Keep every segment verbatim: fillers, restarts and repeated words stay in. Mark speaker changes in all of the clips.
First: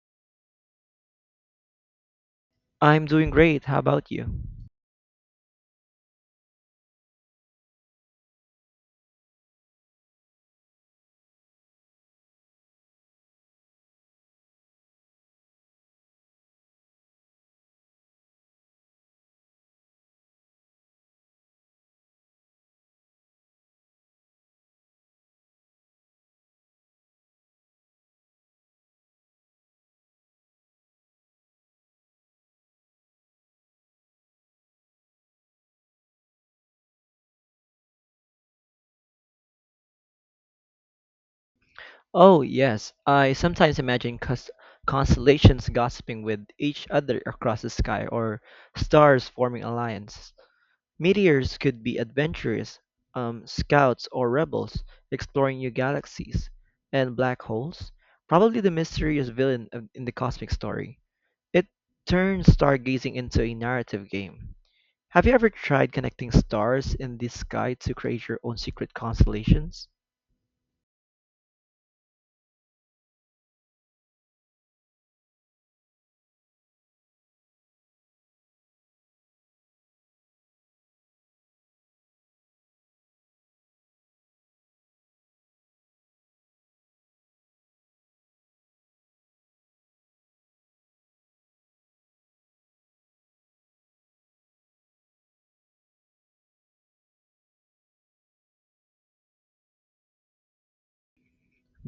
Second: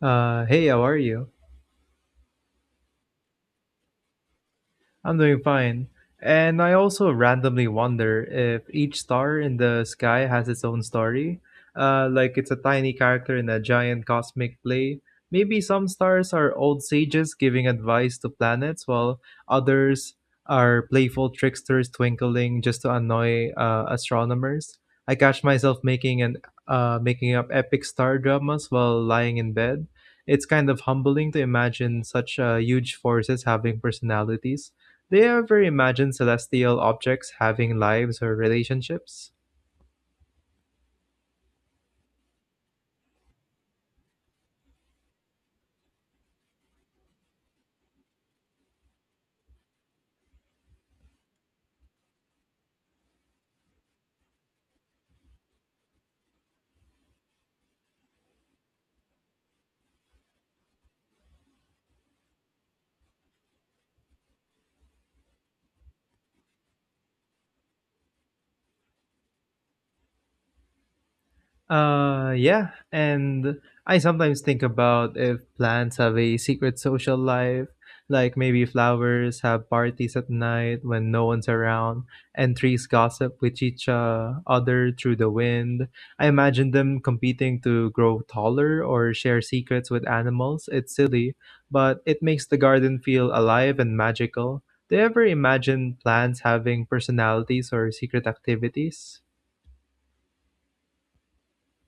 Speaker 1: Uh, hey, how are you?
Speaker 2: I'm doing great. How about you?
Speaker 1: I'm doing fine. And I also randomly wonder if each star in the sky has its own story. Uh, like it's a tiny character in a giant cosmic play. Maybe some stars are old sages giving advice to planets, while others are playful tricksters twinkling just to annoy uh, astronomers. I catch myself making an uh, making up epic star dramas while lying in bed. It's kind of humbling to imagine such uh, huge forces having personalities. Do you ever imagine celestial objects having lives or relationships?
Speaker 2: Oh, yes. I sometimes imagine cus- constellations gossiping with each other across the sky or stars forming alliances. Meteors could be adventurers, um, scouts or rebels exploring new galaxies. And black holes? Probably the mysterious villain of- in the cosmic story. It turns stargazing into a narrative game. Have you ever tried connecting stars in the sky to create your own secret constellations?
Speaker 1: Uh, yeah, and I sometimes think about if plants have a secret social life, like maybe flowers have parties at night when no one's around, and trees gossip with each uh, other through the wind. I imagine them competing to grow taller or share secrets with animals. It's silly, but it makes the garden feel alive and magical. Do you ever imagine plants having personalities or secret activities?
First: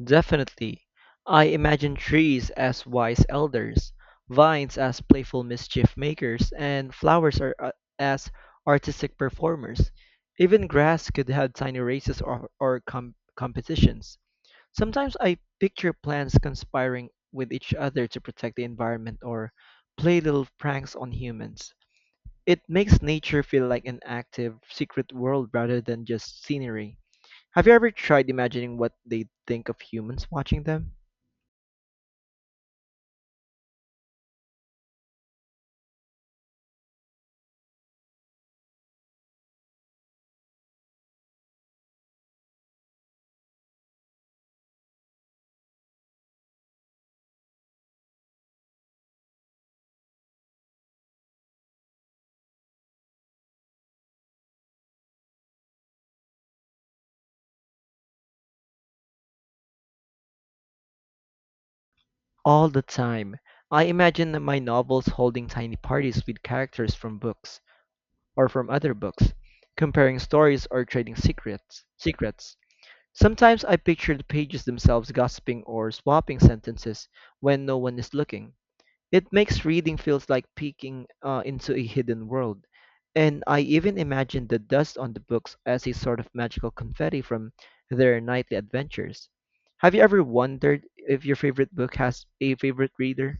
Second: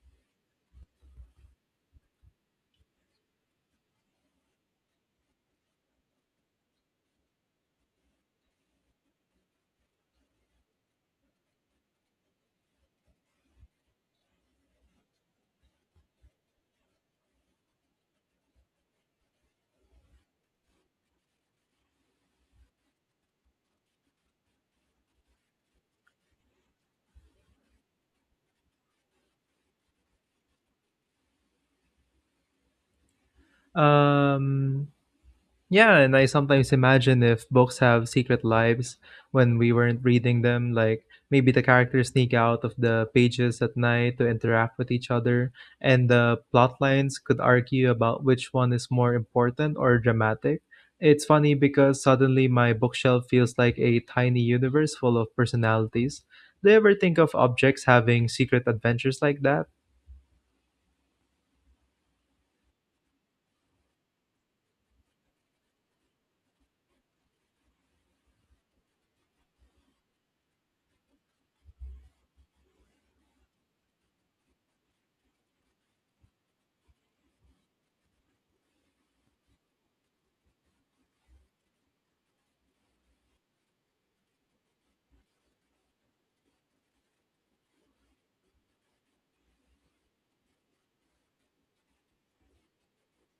Speaker 2: Definitely. I imagine trees as wise elders, vines as playful mischief makers, and flowers are uh, as artistic performers. Even grass could have tiny races or, or com- competitions. Sometimes I picture plants conspiring with each other to protect the environment or play little pranks on humans. It makes nature feel like an active, secret world rather than just scenery. Have you ever tried imagining what they'd think of humans watching them?
Speaker 1: Um, Yeah, and I sometimes imagine if books have secret lives when we weren't reading them, like maybe the characters sneak out of the pages at night to interact with each other, and the plot lines could argue about which one is more important or dramatic. It's funny because suddenly my bookshelf feels like a tiny universe full of personalities. Do you ever think of objects having secret adventures like that?
Speaker 2: All the time. I imagine my novels holding tiny parties with characters from books or from other books, comparing stories or trading secrets. Secrets. Sometimes I picture the pages themselves gossiping or swapping sentences when no one is looking. It makes reading feels like peeking uh, into a hidden world. And I even imagine the dust on the books as a sort of magical confetti from their nightly adventures. Have you ever wondered if your favorite book has a favorite reader?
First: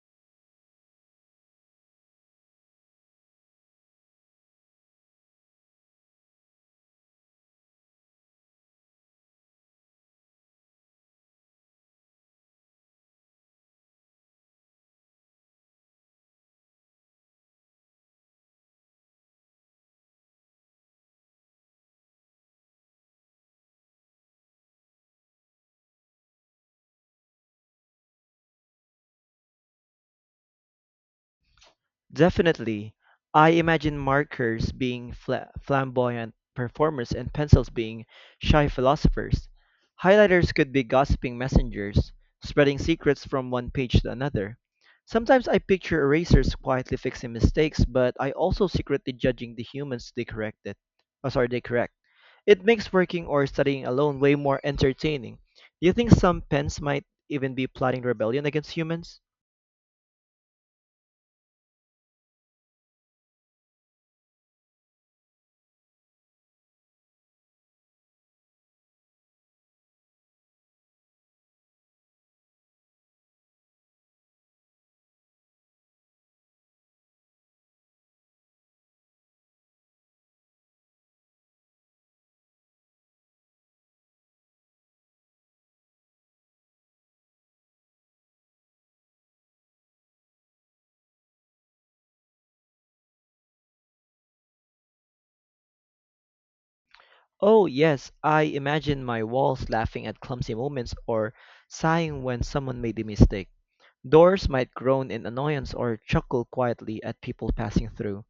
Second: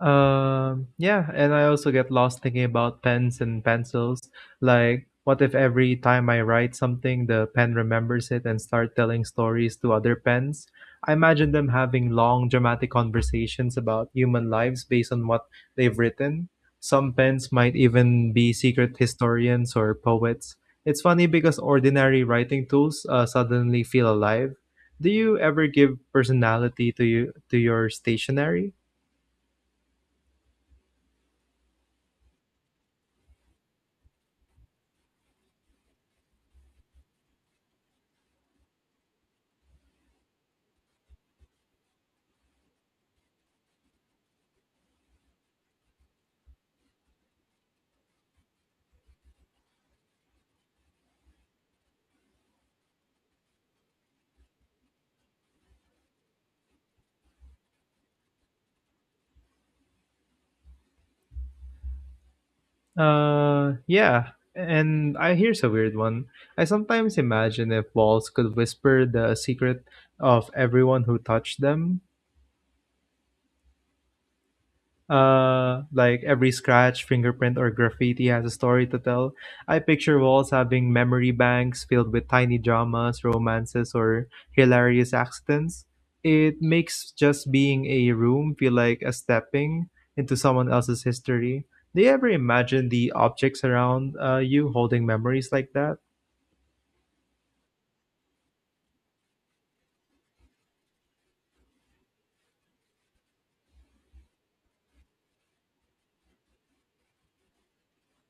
Speaker 1: Um, yeah, and I also get lost thinking about pens and pencils. Like, what if every time I write something, the pen remembers it and start telling stories to other pens? I imagine them having long, dramatic conversations about human lives based on what they've written. Some pens might even be secret historians or poets. It's funny because ordinary writing tools uh, suddenly feel alive. Do you ever give personality to you to your stationery?
Speaker 2: Definitely. I imagine markers being fla flamboyant performers and pencils being shy philosophers. Highlighters could be gossiping messengers, spreading secrets from one page to another. Sometimes I picture erasers quietly fixing mistakes, but I also secretly judging the humans they corrected. Oh, sorry, they correct. It makes working or studying alone way more entertaining. Do you think some pens might even be plotting rebellion against humans?
Speaker 1: Uh, yeah, and I here's a weird one. I sometimes imagine if walls could whisper the secret of everyone who touched them. Uh, like every scratch, fingerprint, or graffiti has a story to tell. I picture walls having memory banks filled with tiny dramas, romances, or hilarious accidents. It makes just being a room feel like a stepping into someone else's history. Do you ever imagine the objects around uh, you holding memories like that?
Speaker 2: Oh, yes, I imagine my walls laughing at clumsy moments or sighing when someone made a mistake. Doors might groan in annoyance or chuckle quietly at people passing through.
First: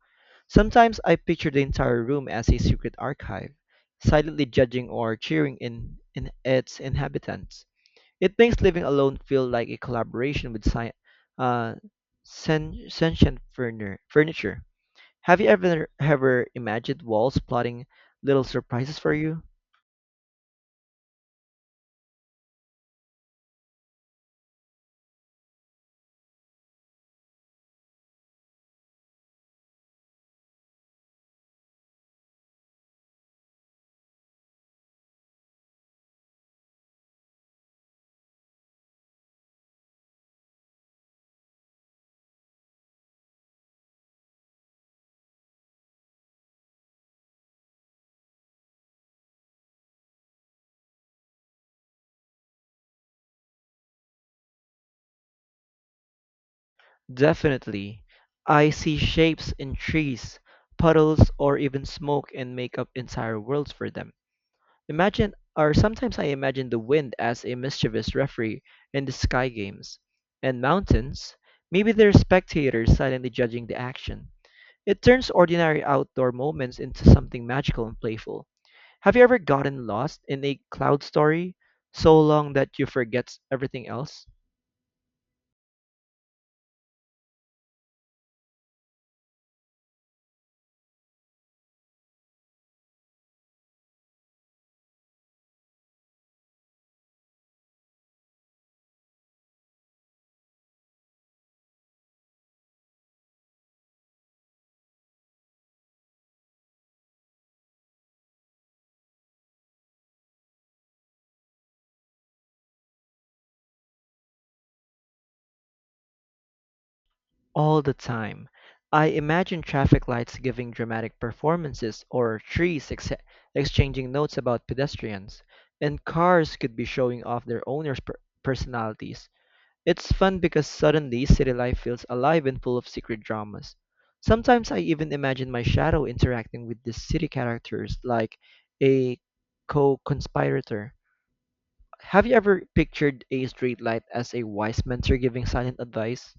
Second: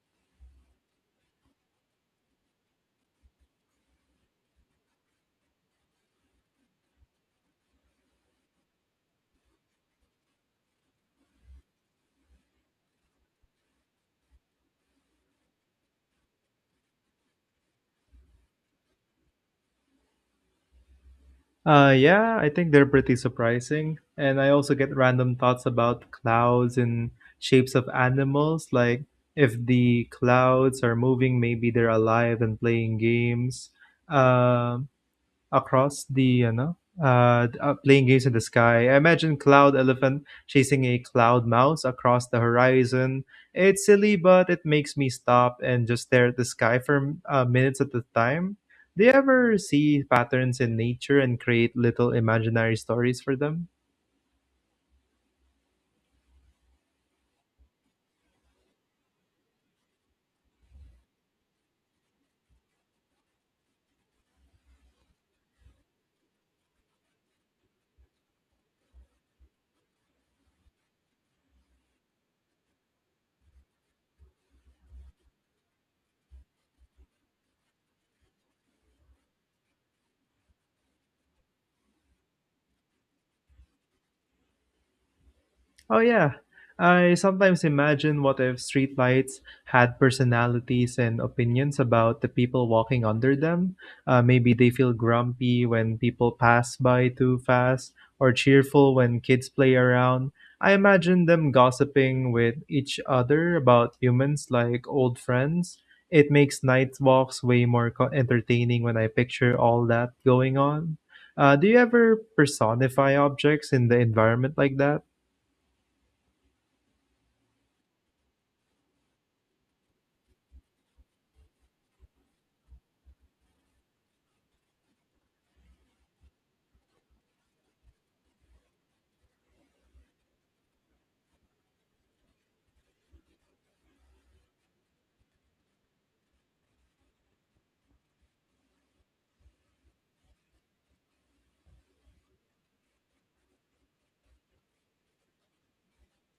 Speaker 2: Sometimes I picture the entire room as a secret archive, silently judging or cheering in, in its inhabitants. It makes living alone feel like a collaboration with sci- uh, sen- sentient furni- furniture. Have you ever ever imagined walls plotting little surprises for you?
Speaker 1: Uh, yeah, I think they're pretty surprising. And I also get random thoughts about clouds and shapes of animals. Like, if the clouds are moving, maybe they're alive and playing games. Um, Across the you know uh, d- uh, playing games in the sky. I imagine Cloud Elephant chasing a cloud mouse across the horizon. It's silly, but it makes me stop and just stare at the sky for uh, minutes at a time. Do you ever see patterns in nature and create little imaginary stories for them?
Speaker 2: Definitely. I see shapes in trees, puddles, or even smoke and make up entire worlds for them. Imagine, or sometimes I imagine the wind as a mischievous referee in the sky games. And mountains, maybe they're spectators silently judging the action. It turns ordinary outdoor moments into something magical and playful. Have you ever gotten lost in a cloud story so long that you forget everything else?
Speaker 1: Oh yeah. I sometimes imagine what if streetlights had personalities and opinions about the people walking under them. Uh, maybe they feel grumpy when people pass by too fast or cheerful when kids play around. I imagine them gossiping with each other about humans like old friends. It makes night walks way more co- entertaining when I picture all that going on. Uh, do you ever personify objects in the environment like that?
Speaker 2: All the time. I imagine traffic lights giving dramatic performances or trees ex- exchanging notes about pedestrians, and cars could be showing off their owners' per- personalities. It's fun because suddenly city life feels alive and full of secret dramas. Sometimes I even imagine my shadow interacting with the city characters like a co-conspirator. Have you ever pictured a streetlight as a wise mentor giving silent advice?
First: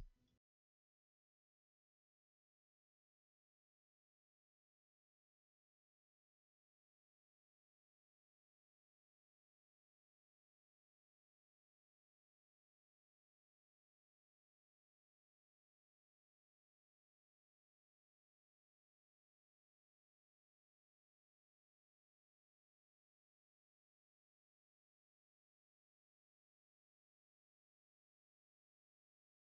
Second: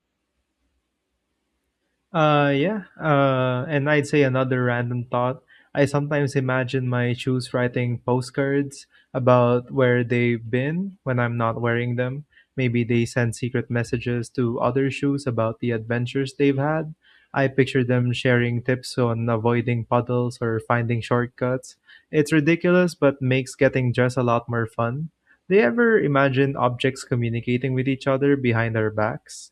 Speaker 1: Uh, yeah. Uh, and I'd say another random thought. I sometimes imagine my shoes writing postcards about where they've been when I'm not wearing them. Maybe they send secret messages to other shoes about the adventures they've had. I picture them sharing tips on avoiding puddles or finding shortcuts. It's ridiculous, but makes getting dressed a lot more fun. Do you ever imagine objects communicating with each other behind our backs?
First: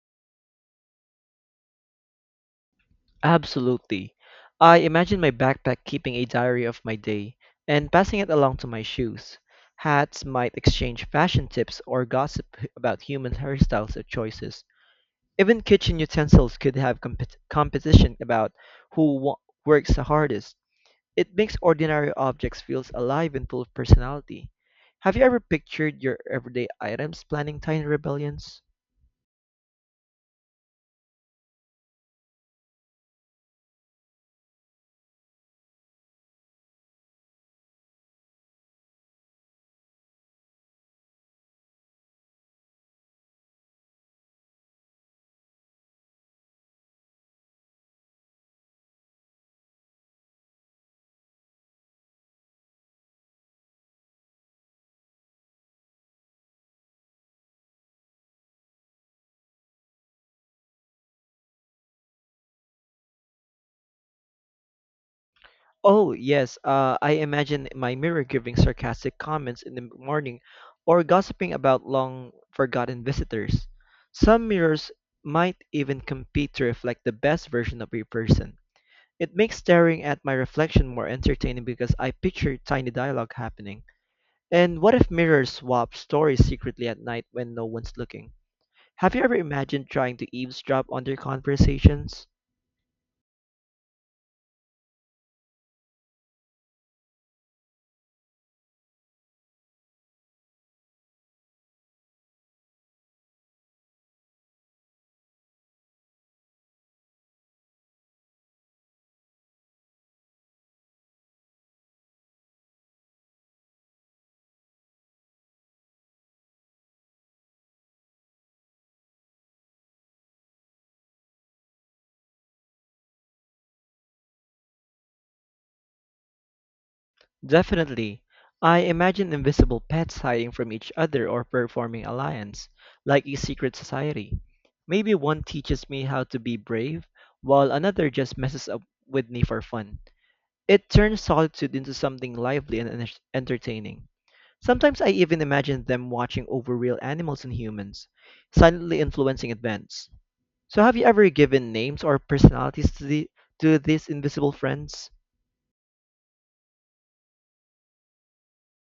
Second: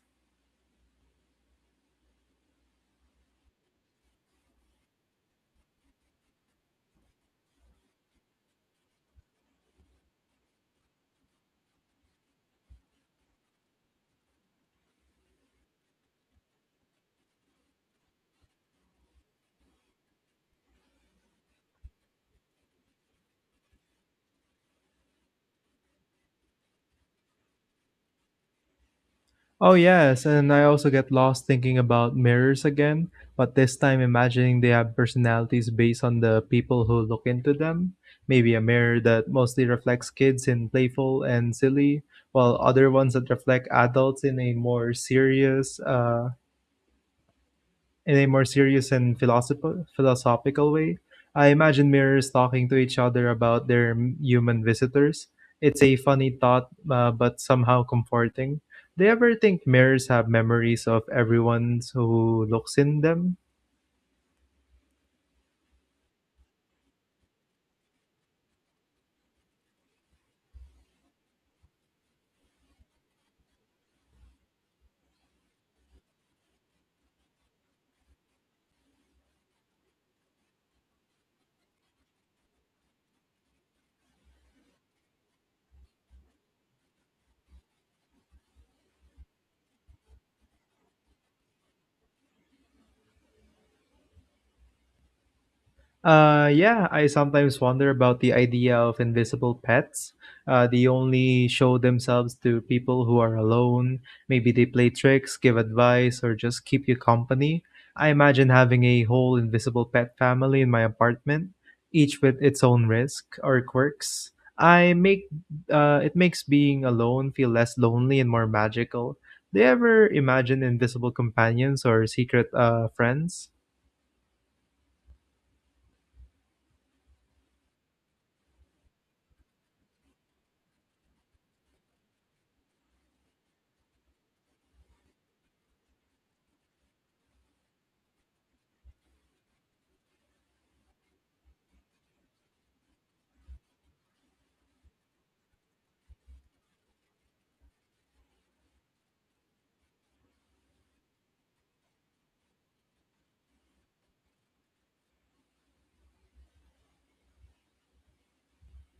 Speaker 2: Absolutely. I imagine my backpack keeping a diary of my day and passing it along to my shoes. Hats might exchange fashion tips or gossip h- about human hairstyles or choices. Even kitchen utensils could have compet competition about who wo- works the hardest. It makes ordinary objects feel alive and full of personality. Have you ever pictured your everyday items planning tiny rebellions?
Speaker 1: Oh, yes, and I also get lost thinking about mirrors again, but this time imagining they have personalities based on the people who look into them. Maybe a mirror that mostly reflects kids in playful and silly, while other ones that reflect adults in a more serious, uh, in a more serious and philosophical philosophical way. I imagine mirrors talking to each other about their m- human visitors. It's a funny thought, uh, but somehow comforting. Do you ever think mirrors have memories of everyone who looks in them?
Speaker 2: Oh, yes, uh, I imagine my mirror giving sarcastic comments in the morning or gossiping about long forgotten visitors. Some mirrors might even compete to reflect the best version of a person. It makes staring at my reflection more entertaining because I picture tiny dialogue happening. And what if mirrors swap stories secretly at night when no one's looking? Have you ever imagined trying to eavesdrop on their conversations?
Speaker 1: Uh, yeah, I sometimes wonder about the idea of invisible pets. Uh, they only show themselves to people who are alone. Maybe they play tricks, give advice, or just keep you company. I imagine having a whole invisible pet family in my apartment, each with its own risk or quirks. I make uh, it makes being alone feel less lonely and more magical. Do you ever imagine invisible companions or secret uh, friends?
Speaker 2: Definitely. I imagine invisible pets hiding from each other or performing alliance, like a secret society. Maybe one teaches me how to be brave, while another just messes up with me for fun. It turns solitude into something lively and enter- entertaining. Sometimes I even imagine them watching over real animals and humans, silently influencing events. So have you ever given names or personalities to the to these invisible friends?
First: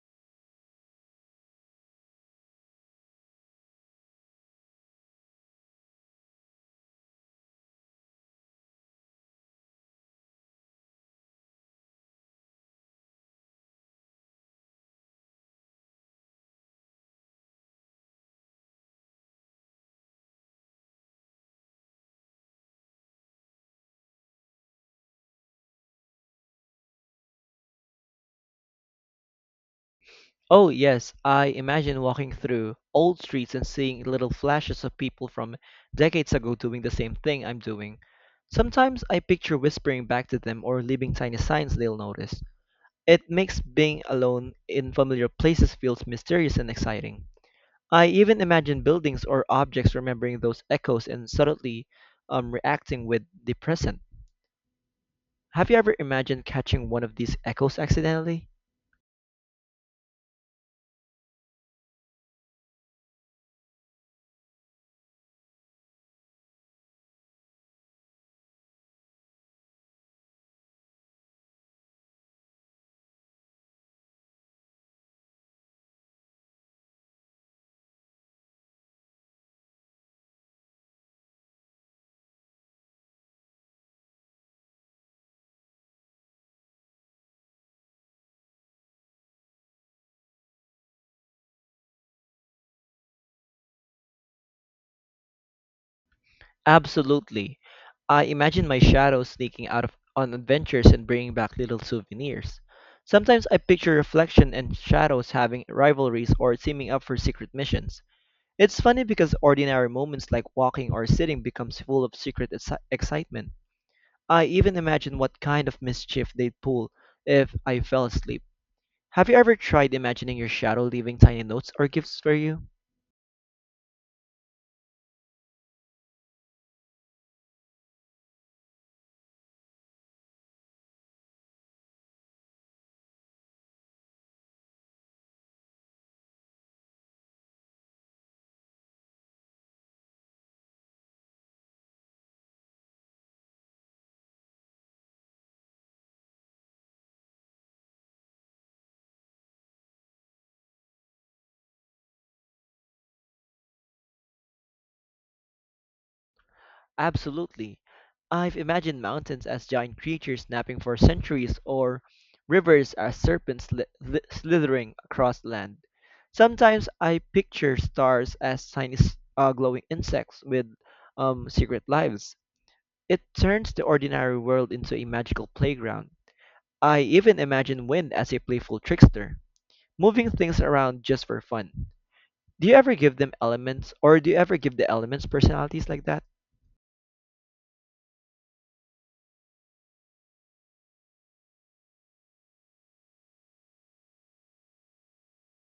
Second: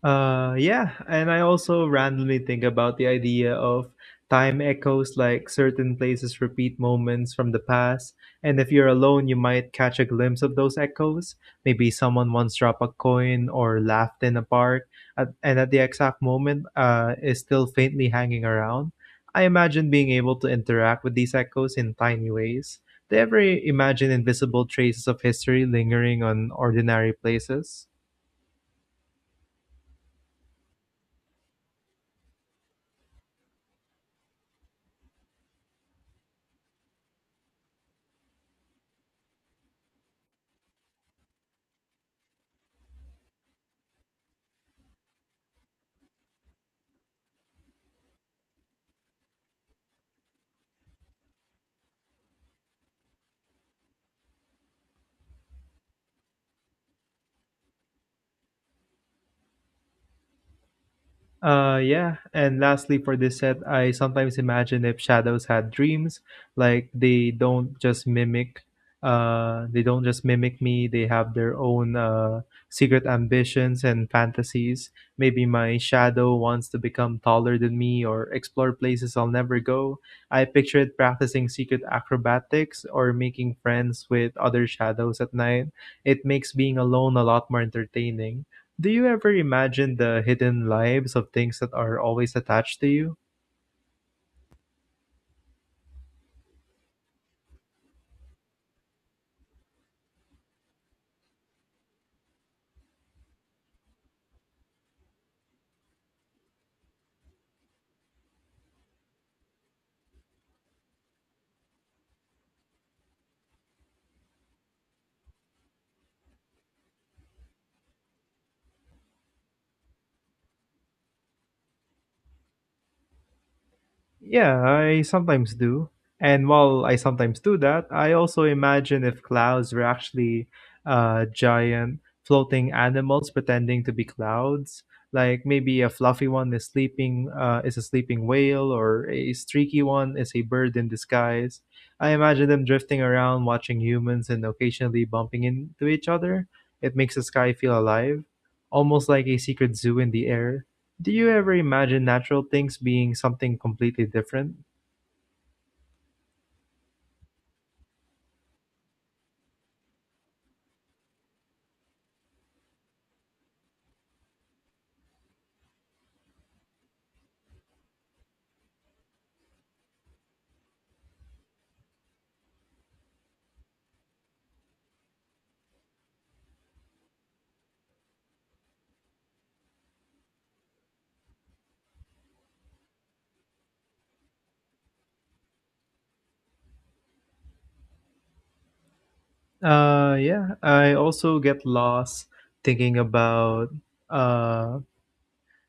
Speaker 1: Uh, yeah, and I also randomly think about the idea of time echoes, like certain places repeat moments from the past, and if you're alone, you might catch a glimpse of those echoes. Maybe someone once dropped a coin or laughed in a park, at, and at the exact moment, uh, is still faintly hanging around. I imagine being able to interact with these echoes in tiny ways. Do you ever imagine invisible traces of history lingering on ordinary places?
Speaker 2: Oh, yes, I imagine walking through old streets and seeing little flashes of people from decades ago doing the same thing I'm doing. Sometimes I picture whispering back to them or leaving tiny signs they'll notice. It makes being alone in familiar places feels mysterious and exciting. I even imagine buildings or objects remembering those echoes and subtly um, reacting with the present. Have you ever imagined catching one of these echoes accidentally?
Speaker 1: Uh, yeah. And lastly, for this set, I sometimes imagine if shadows had dreams, like they don't just mimic, uh, they don't just mimic me. They have their own uh, secret ambitions and fantasies. Maybe my shadow wants to become taller than me or explore places I'll never go. I picture it practicing secret acrobatics or making friends with other shadows at night. It makes being alone a lot more entertaining. Do you ever imagine the hidden lives of things that are always attached to you?
Speaker 2: Absolutely. I imagine my shadow sneaking out of, on adventures and bringing back little souvenirs. Sometimes I picture reflection and shadows having rivalries or teaming up for secret missions. It's funny because ordinary moments like walking or sitting becomes full of secret exci- excitement. I even imagine what kind of mischief they'd pull if I fell asleep. Have you ever tried imagining your shadow leaving tiny notes or gifts for you?
Speaker 1: Yeah, I sometimes do. And while I sometimes do that, I also imagine if clouds were actually uh, giant floating animals pretending to be clouds. Like maybe a fluffy one is sleeping, uh, is a sleeping whale, or a streaky one is a bird in disguise. I imagine them drifting around, watching humans, and occasionally bumping into each other. It makes the sky feel alive, almost like a secret zoo in the air. Do you ever imagine natural things being something completely different?
Speaker 2: Absolutely. I've imagined mountains as giant creatures snapping for centuries, or rivers as serpents sli- li- slithering across land. Sometimes I picture stars as tiny s- uh, glowing insects with um, secret lives. It turns the ordinary world into a magical playground. I even imagine wind as a playful trickster, moving things around just for fun. Do you ever give them elements, or do you ever give the elements personalities like that?
Speaker 1: Uh, yeah, I also get lost thinking about uh,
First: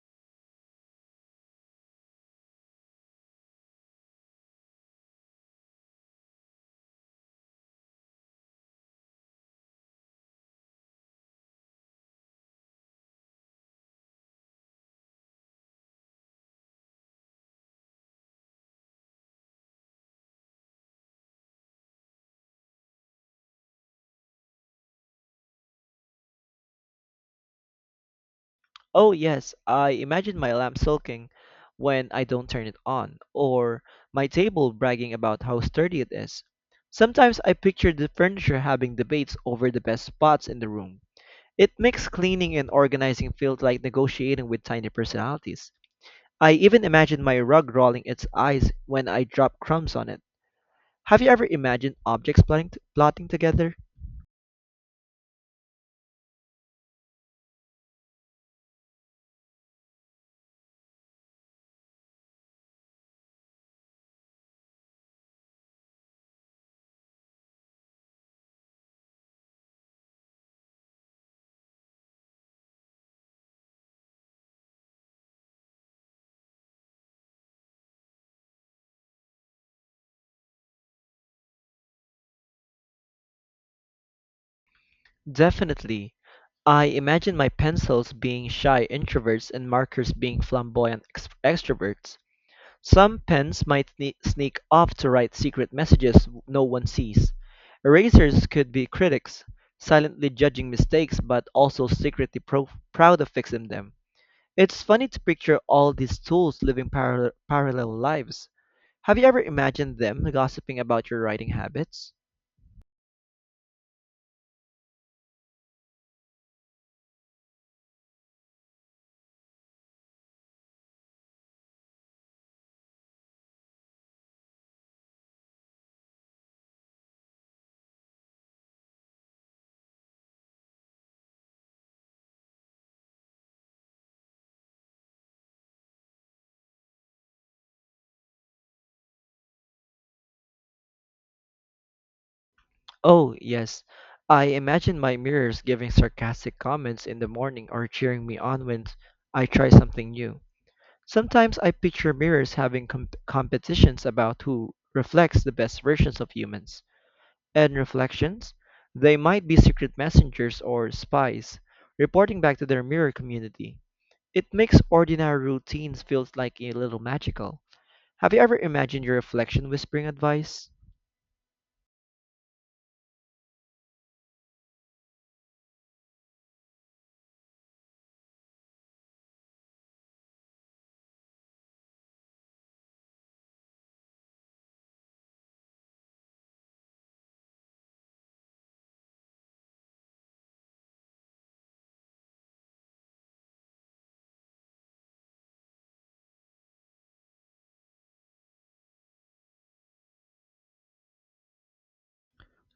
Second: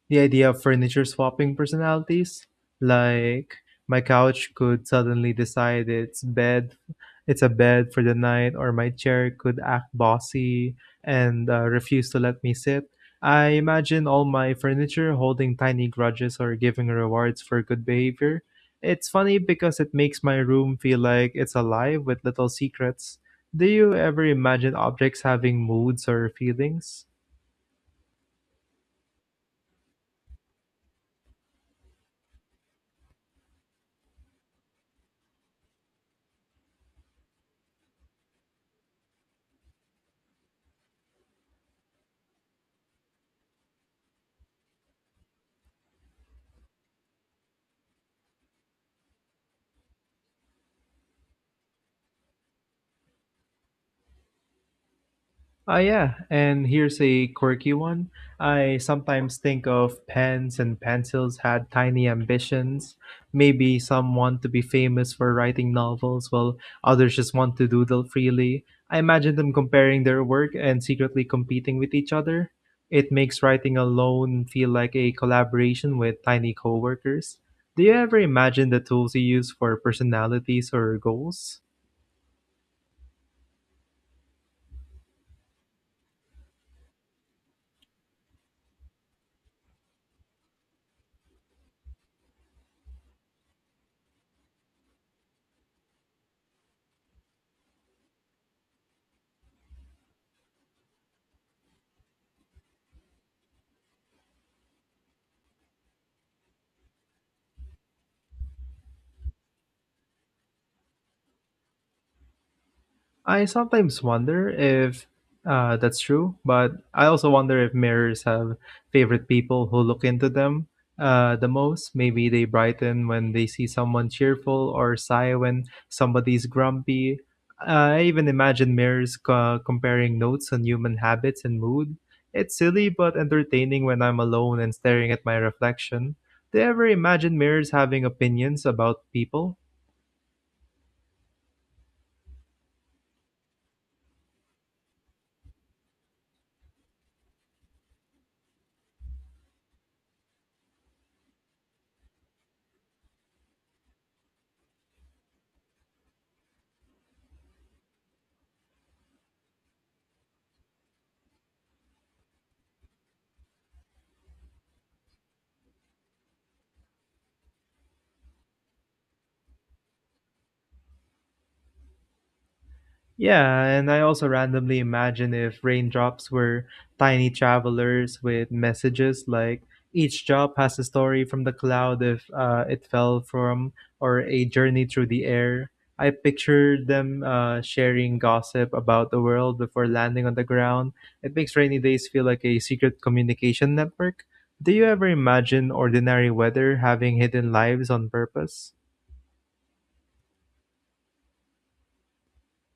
Speaker 1: the idea of furniture swapping personalities, like my couch could suddenly decide it's bed, it's a bed for the night, or my chair could act bossy and uh, refuse to let me sit. I imagine all my furniture holding tiny grudges or giving rewards for good behavior. It's funny because it makes my room feel like it's alive with little secrets. Do you ever imagine objects having moods or feelings?
Speaker 2: Oh, yes, I imagine my lamp sulking when I don't turn it on, or my table bragging about how sturdy it is. Sometimes I picture the furniture having debates over the best spots in the room. It makes cleaning and organizing feel like negotiating with tiny personalities. I even imagine my rug rolling its eyes when I drop crumbs on it. Have you ever imagined objects plotting, plotting together?
Speaker 1: Ah, yeah, and here's a quirky one. I sometimes think of pens and pencils had tiny ambitions. Maybe some want to be famous for writing novels, while others just want to doodle freely. I imagine them comparing their work and secretly competing with each other. It makes writing alone feel like a collaboration with tiny coworkers. Do you ever imagine the tools you use for personalities or goals?
Speaker 2: Definitely. I imagine my pencils being shy introverts and markers being flamboyant ex- extroverts. Some pens might sne- sneak off to write secret messages no one sees. Erasers could be critics, silently judging mistakes but also secretly pro- proud of fixing them. It's funny to picture all these tools living parallel parallel lives. Have you ever imagined them gossiping about your writing habits?
Speaker 1: I sometimes wonder if uh, that's true, but I also wonder if mirrors have favorite people who look into them uh, the most. Maybe they brighten when they see someone cheerful or sigh when somebody's grumpy. Uh, I even imagine mirrors co- comparing notes on human habits and mood. It's silly but entertaining when I'm alone and staring at my reflection. Do you ever imagine mirrors having opinions about people?
Speaker 2: Oh, yes. I imagine my mirrors giving sarcastic comments in the morning or cheering me on when I try something new. Sometimes I picture mirrors having com- competitions about who reflects the best versions of humans. And reflections? They might be secret messengers or spies, reporting back to their mirror community. It makes ordinary routines feel like a little magical. Have you ever imagined your reflection whispering advice?
Speaker 1: Yeah, and I also randomly imagine if raindrops were tiny travelers with messages like each drop has a story from the cloud if uh, it fell from or a journey through the air. I picture them uh, sharing gossip about the world before landing on the ground. It makes rainy days feel like a secret communication network. Do you ever imagine ordinary weather having hidden lives on purpose?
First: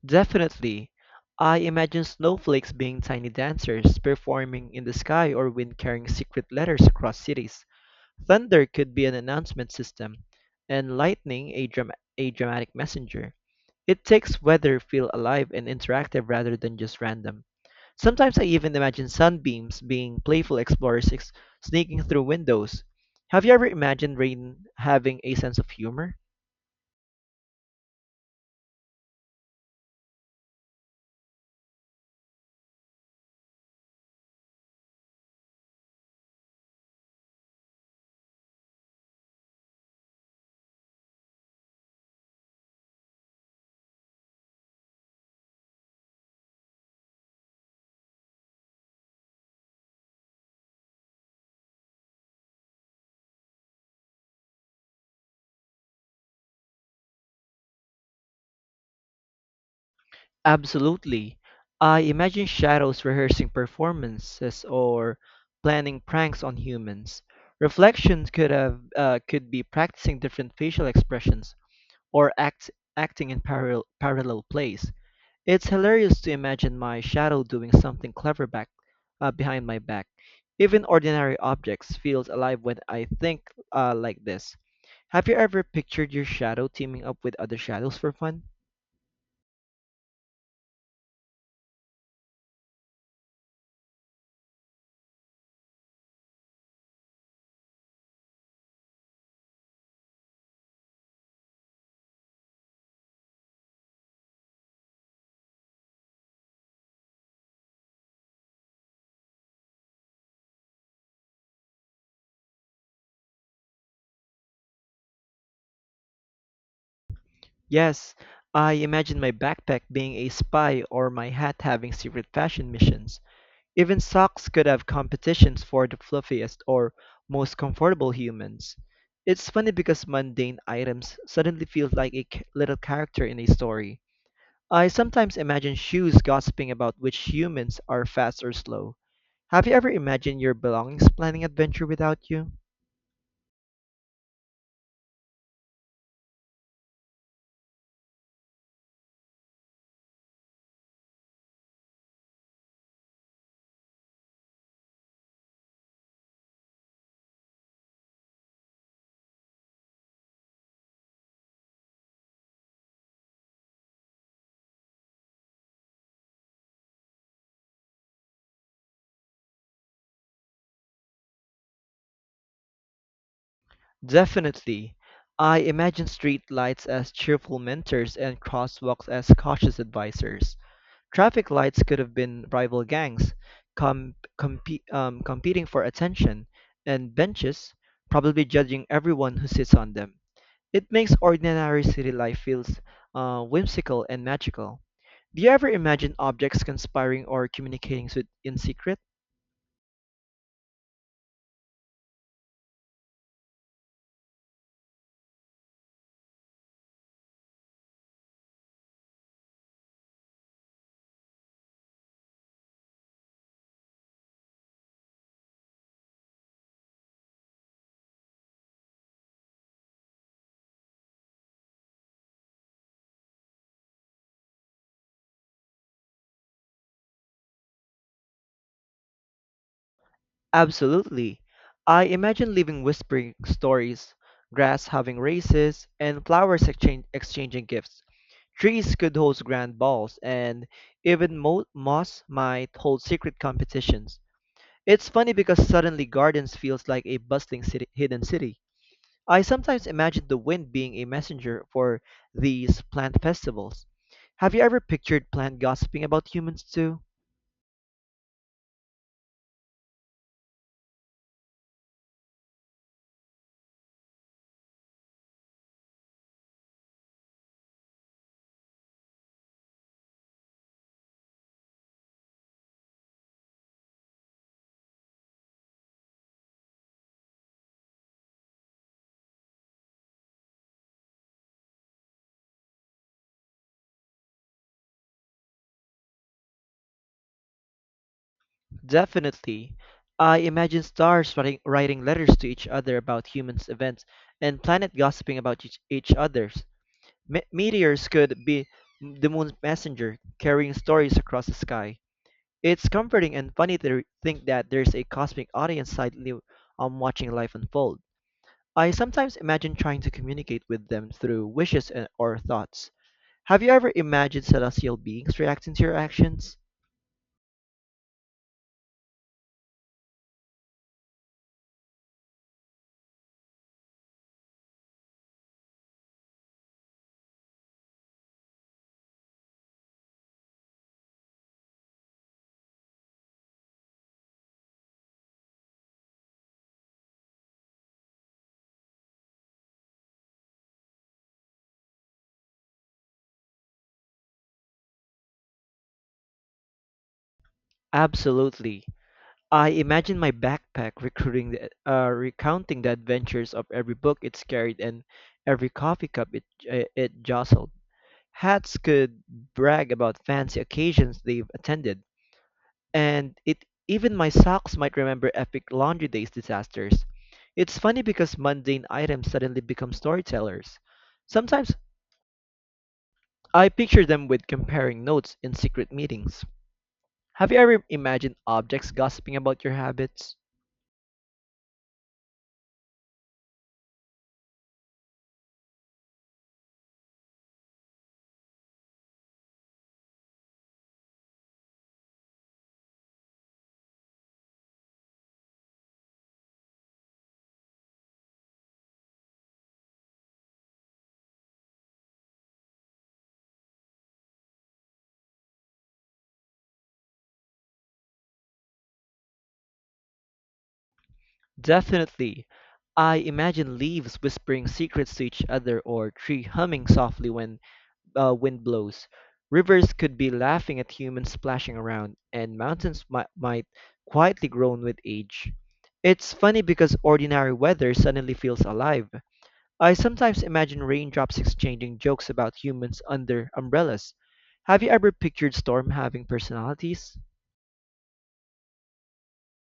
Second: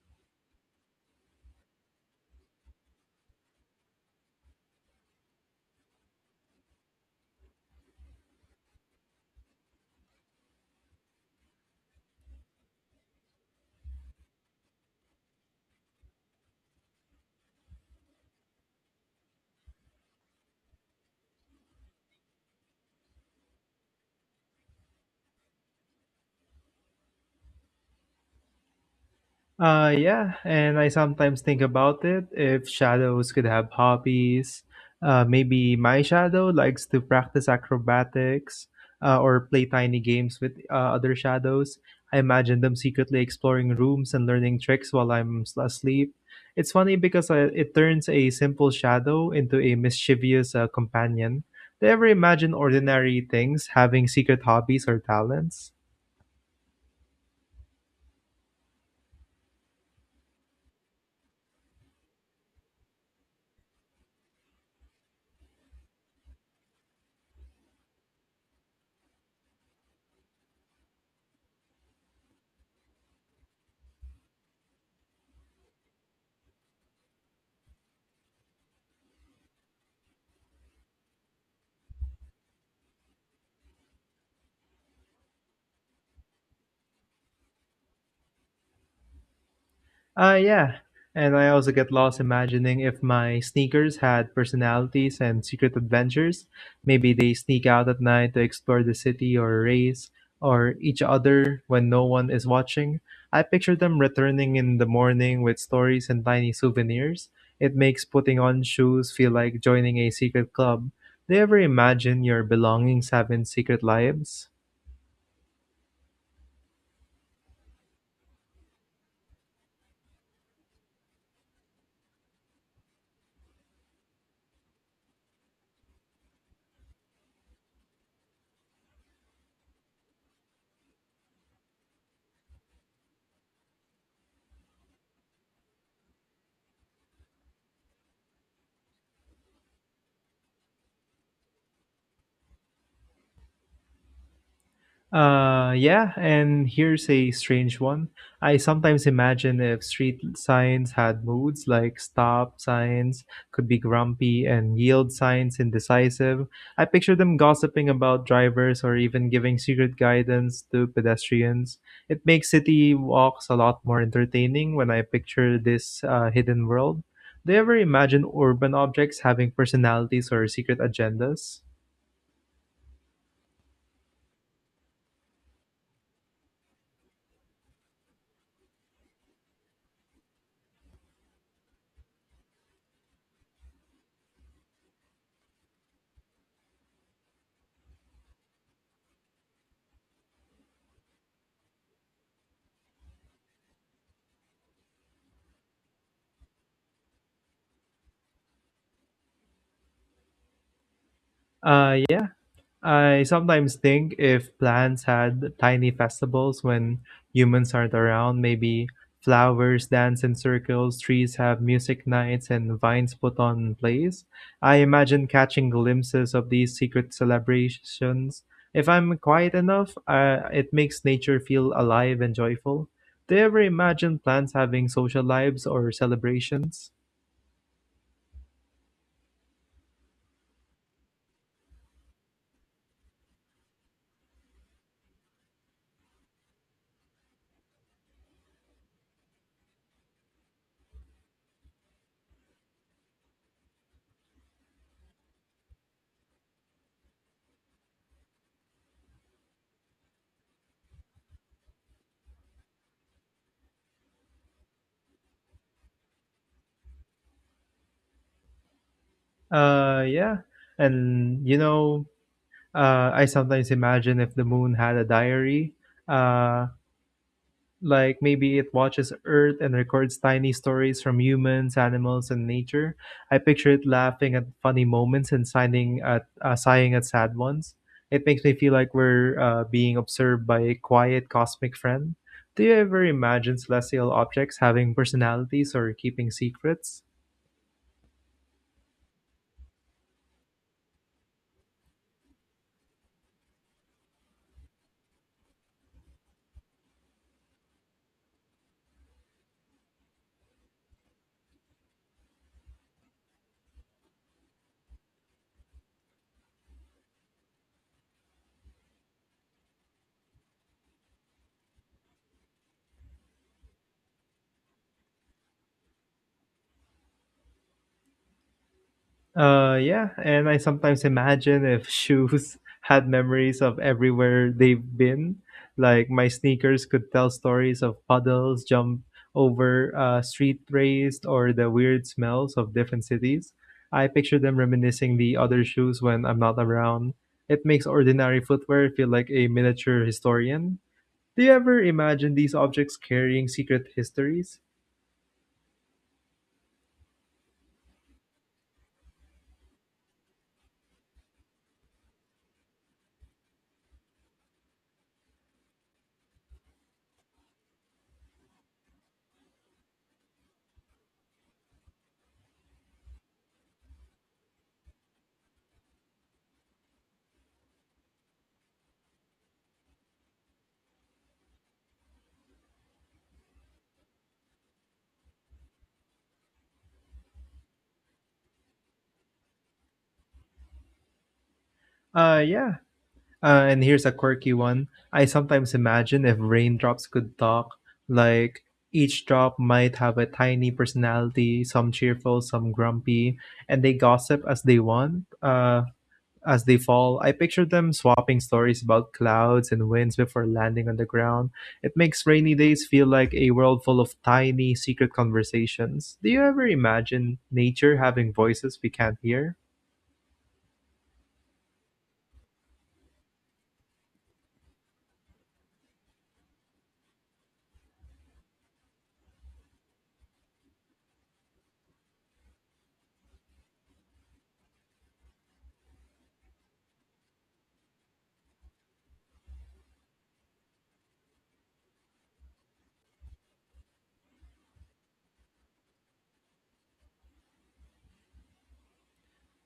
Speaker 2: Definitely. I imagine snowflakes being tiny dancers performing in the sky or wind carrying secret letters across cities. Thunder could be an announcement system, and lightning a, dram- a dramatic messenger. It takes weather feel alive and interactive rather than just random. Sometimes I even imagine sunbeams being playful explorers ex- sneaking through windows. Have you ever imagined rain having a sense of humor?
Speaker 1: Uh, yeah, and I sometimes think about it. If shadows could have hobbies, uh, maybe my shadow likes to practice acrobatics uh, or play tiny games with uh, other shadows. I imagine them secretly exploring rooms and learning tricks while I'm s- asleep. It's funny because uh, it turns a simple shadow into a mischievous uh, companion. Do you ever imagine ordinary things having secret hobbies or talents?
Speaker 2: Absolutely. I imagine shadows rehearsing performances or planning pranks on humans. Reflections could have uh, could be practicing different facial expressions or act acting in parallel parallel plays. It's hilarious to imagine my shadow doing something clever back uh, behind my back. Even ordinary objects feels alive when I think uh, like this. Have you ever pictured your shadow teaming up with other shadows for fun?
Speaker 1: Uh, yeah. And I also get lost imagining if my sneakers had personalities and secret adventures. Maybe they sneak out at night to explore the city or race or each other when no one is watching. I picture them returning in the morning with stories and tiny souvenirs. It makes putting on shoes feel like joining a secret club. Do you ever imagine your belongings having secret lives?
Speaker 2: Yes, I imagine my backpack being a spy or my hat having secret fashion missions. Even socks could have competitions for the fluffiest or most comfortable humans. It's funny because mundane items suddenly feel like a c- little character in a story. I sometimes imagine shoes gossiping about which humans are fast or slow. Have you ever imagined your belongings planning adventure without you?
Speaker 1: Uh, yeah, and here's a strange one. I sometimes imagine if street signs had moods, like stop signs could be grumpy and yield signs indecisive. I picture them gossiping about drivers or even giving secret guidance to pedestrians. It makes city walks a lot more entertaining when I picture this uh, hidden world. Do you ever imagine urban objects having personalities or secret agendas?
Speaker 2: Definitely. I imagine street lights as cheerful mentors and crosswalks as cautious advisors. Traffic lights could have been rival gangs com- compe- um, competing for attention, and benches probably judging everyone who sits on them. It makes ordinary city life feels uh, whimsical and magical. Do you ever imagine objects conspiring or communicating with, in secret?
Speaker 1: Uh, yeah. I sometimes think if plants had tiny festivals when humans aren't around, maybe flowers dance in circles, trees have music nights, and vines put on plays. I imagine catching glimpses of these secret celebrations. If I'm quiet enough, uh, it makes nature feel alive and joyful. Do you ever imagine plants having social lives or celebrations?
Speaker 2: Absolutely. I imagine living whispering stories, grass having races, and flowers exchange, exchanging gifts. Trees could host grand balls, and even mo- moss might hold secret competitions. It's funny because suddenly gardens feels like a bustling city, hidden city. I sometimes imagine the wind being a messenger for these plant festivals. Have you ever pictured plant gossiping about humans too?
Speaker 1: Uh, yeah. And you know, Uh, I sometimes imagine if the moon had a diary, uh, like maybe it watches Earth and records tiny stories from humans, animals, and nature. I picture it laughing at funny moments and signing at, uh, sighing at sad ones. It makes me feel like we're uh, being observed by a quiet cosmic friend. Do you ever imagine celestial objects having personalities or keeping secrets?
Speaker 2: Definitely. I imagine stars writing, writing letters to each other about humans' events and planet gossiping about each, each other's. Me- meteors could be the moon's messenger, carrying stories across the sky. It's comforting and funny to re- think that there's a cosmic audience silently um, watching life unfold. I sometimes imagine trying to communicate with them through wishes and, or thoughts. Have you ever imagined celestial beings reacting to your actions?
Speaker 1: Uh, yeah, and I sometimes imagine if shoes had memories of everywhere they've been, like my sneakers could tell stories of puddles, jump over uh, street raised, or the weird smells of different cities. I picture them reminiscing the other shoes when I'm not around. It makes ordinary footwear feel like a miniature historian. Do you ever imagine these objects carrying secret histories?
Speaker 2: Absolutely. I imagine my backpack recruiting the, uh, recounting the adventures of every book it carried and every coffee cup it, uh, it jostled. Hats could brag about fancy occasions they've attended, and it even my socks might remember epic laundry days disasters. It's funny because mundane items suddenly become storytellers. Sometimes I picture them with comparing notes in secret meetings. Have you ever imagined objects gossiping about your habits?
Speaker 1: Uh, yeah, Uh, and here's a quirky one. I sometimes imagine if raindrops could talk, like each drop might have a tiny personality, some cheerful, some grumpy, and they gossip as they want, uh, as they fall. I picture them swapping stories about clouds and winds before landing on the ground. It makes rainy days feel like a world full of tiny, secret conversations. Do you ever imagine nature having voices we can't hear?
Speaker 2: Definitely. I imagine leaves whispering secrets to each other or tree humming softly when uh, wind blows. Rivers could be laughing at humans splashing around, and mountains mi- might quietly groan with age. It's funny because ordinary weather suddenly feels alive. I sometimes imagine raindrops exchanging jokes about humans under umbrellas. Have you ever pictured storm having personalities?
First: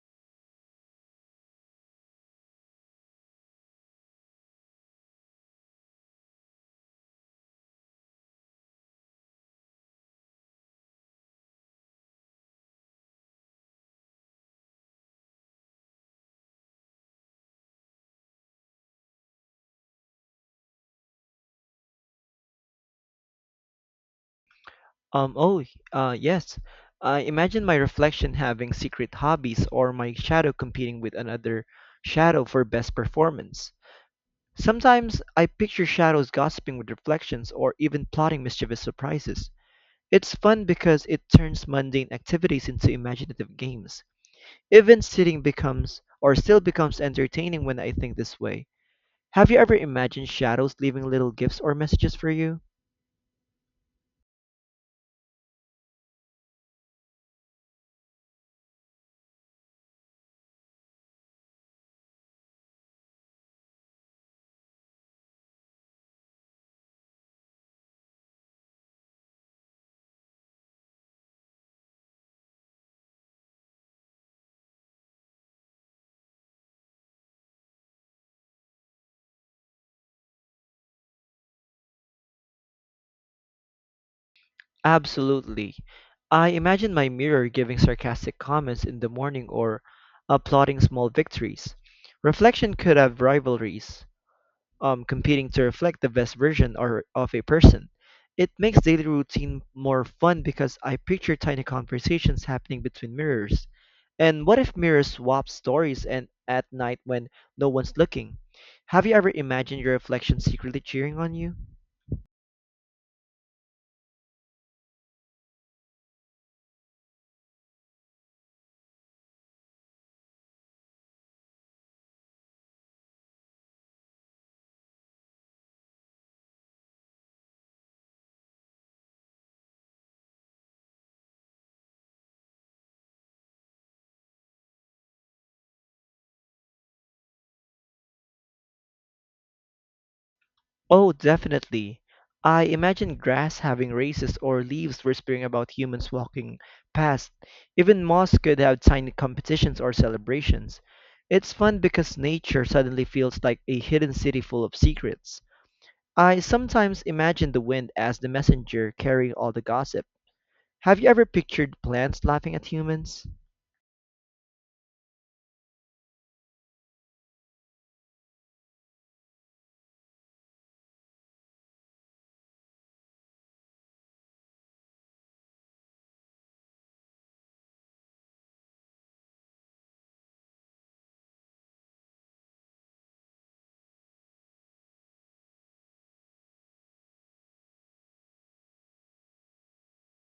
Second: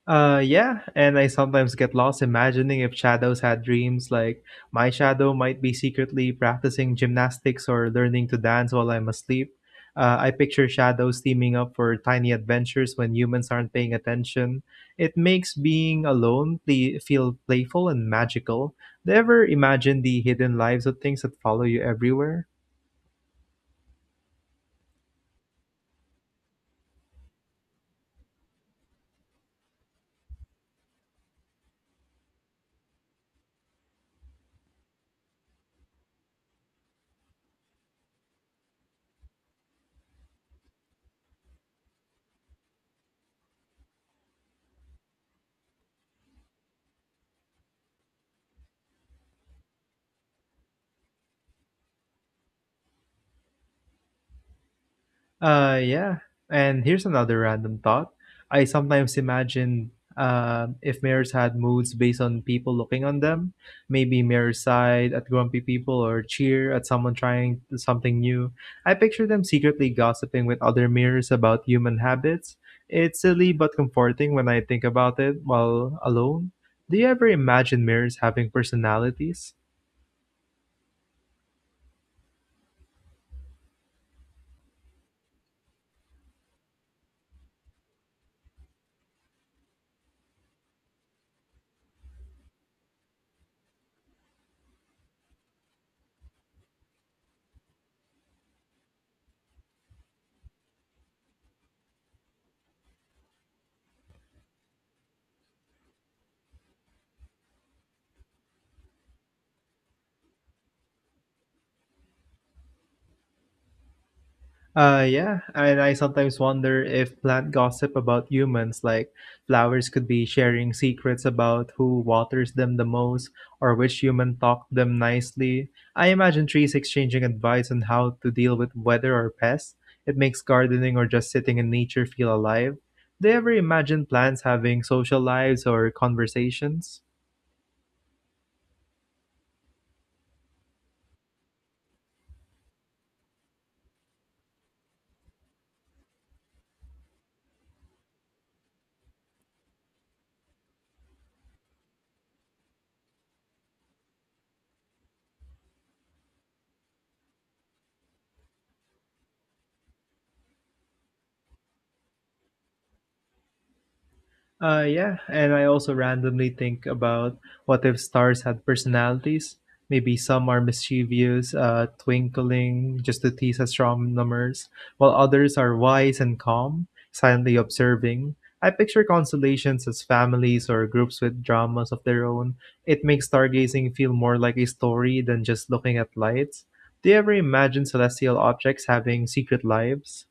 Speaker 1: Uh, yeah, and I sometimes get lost imagining if shadows had dreams, like my shadow might be secretly practicing gymnastics or learning to dance while I'm asleep. Uh, I picture shadows teaming up for tiny adventures when humans aren't paying attention. It makes being alone ple- feel playful and magical. Do you ever imagine the hidden lives of things that follow you everywhere?
Speaker 2: Um, oh, uh, yes. I imagine my reflection having secret hobbies or my shadow competing with another shadow for best performance. Sometimes I picture shadows gossiping with reflections or even plotting mischievous surprises. It's fun because it turns mundane activities into imaginative games. Even sitting becomes or still becomes entertaining when I think this way. Have you ever imagined shadows leaving little gifts or messages for you?
Speaker 1: Uh, yeah. And here's another random thought. I sometimes imagine uh if mirrors had moods based on people looking on them. Maybe mirrors sighed at grumpy people or cheer at someone trying something new. I picture them secretly gossiping with other mirrors about human habits. It's silly but comforting when I think about it while alone. Do you ever imagine mirrors having personalities?
Speaker 2: Absolutely. I imagine my mirror giving sarcastic comments in the morning or applauding small victories. Reflection could have rivalries, um, competing to reflect the best version or of a person. It makes daily routine more fun because I picture tiny conversations happening between mirrors. And what if mirrors swap stories and at night when no one's looking? Have you ever imagined your reflection secretly cheering on you?
Speaker 1: Uh, yeah, and I sometimes wonder if plant gossip about humans, like flowers, could be sharing secrets about who waters them the most or which human talked them nicely. I imagine trees exchanging advice on how to deal with weather or pests. It makes gardening or just sitting in nature feel alive. Do you ever imagine plants having social lives or conversations?
Speaker 2: Oh, definitely. I imagine grass having races or leaves whispering about humans walking past. Even moss could have tiny competitions or celebrations. It's fun because nature suddenly feels like a hidden city full of secrets. I sometimes imagine the wind as the messenger carrying all the gossip. Have you ever pictured plants laughing at humans?
Speaker 1: Uh, yeah, and I also randomly think about what if stars had personalities? Maybe some are mischievous, uh, twinkling just to tease astronomers, while others are wise and calm, silently observing. I picture constellations as families or groups with dramas of their own. It makes stargazing feel more like a story than just looking at lights. Do you ever imagine celestial objects having secret lives?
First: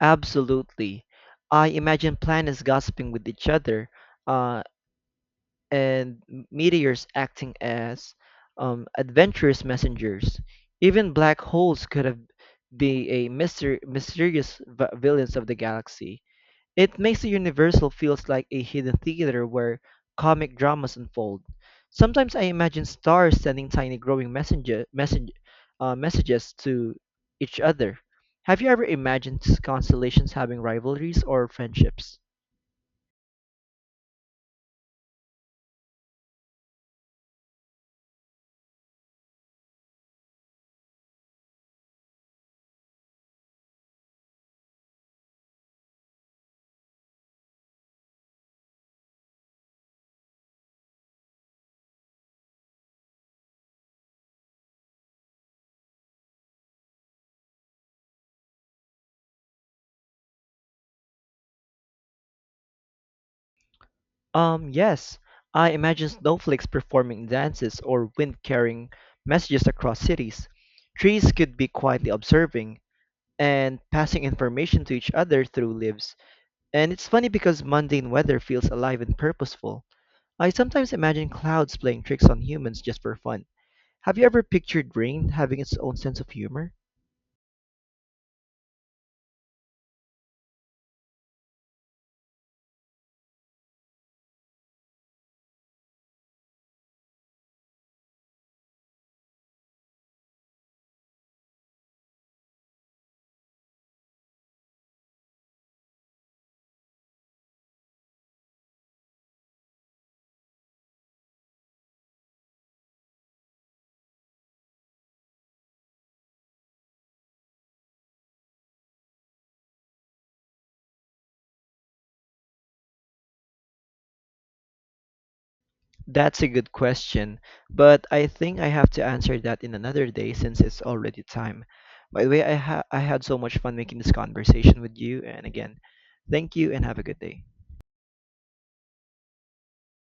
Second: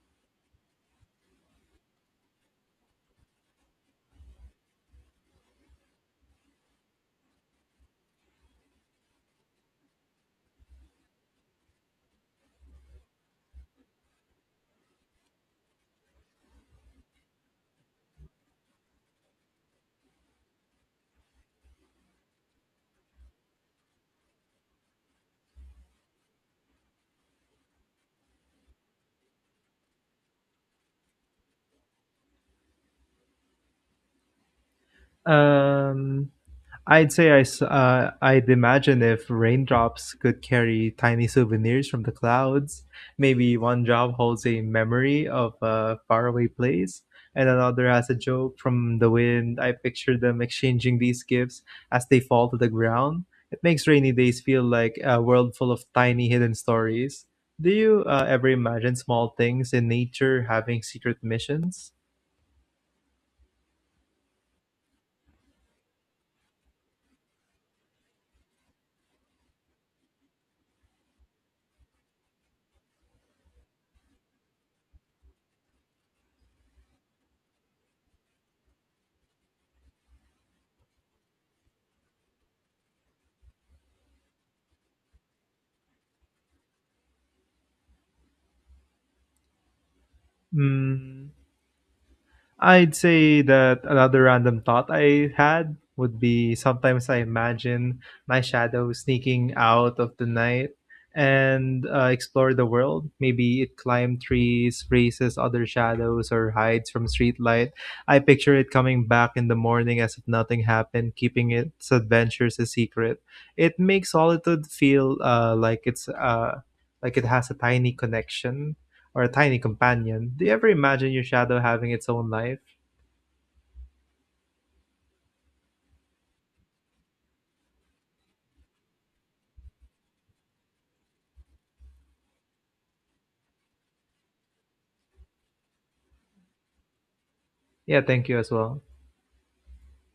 Speaker 2: Absolutely. I imagine plants gossiping with each other, uh, and m- meteors acting as um, adventurous messengers. Even black holes could have be a myster- mysterious v- villains of the galaxy. It makes the Universal feels like a hidden theater where comic dramas unfold. Sometimes I imagine stars sending tiny glowing messenger message, uh, messages to each other. Have you ever imagined constellations having rivalries or friendships?
Speaker 1: Um, I'd say I, s- uh, I'd imagine if raindrops could carry tiny souvenirs from the clouds, maybe one job holds a memory of a faraway place, and another has a joke from the wind. I picture them exchanging these gifts as they fall to the ground. It makes rainy days feel like a world full of tiny hidden stories. Do you uh, ever imagine small things in nature having secret missions?
Speaker 2: Um, yes, I imagine snowflakes performing dances or wind carrying messages across cities. Trees could be quietly observing and passing information to each other through leaves. And it's funny because mundane weather feels alive and purposeful. I sometimes imagine clouds playing tricks on humans just for fun. Have you ever pictured rain having its own sense of humor?
Speaker 1: Mm, I'd say that another random thought I had would be sometimes I imagine my shadow sneaking out of the night and uh, explore the world. Maybe it climbs trees, races other shadows, or hides from streetlight. I picture it coming back in the morning as if nothing happened, keeping its adventures a secret. It makes solitude feel uh, like it's uh, like it has a tiny connection or a tiny companion. Do you ever imagine your shadow having its own life?
Speaker 2: That's a good question, but I think I have to answer that in another day since it's already time. By the way, I ha I had so much fun making this conversation with you, and again, thank you and have a good day.
Speaker 1: Yeah, thank you as well.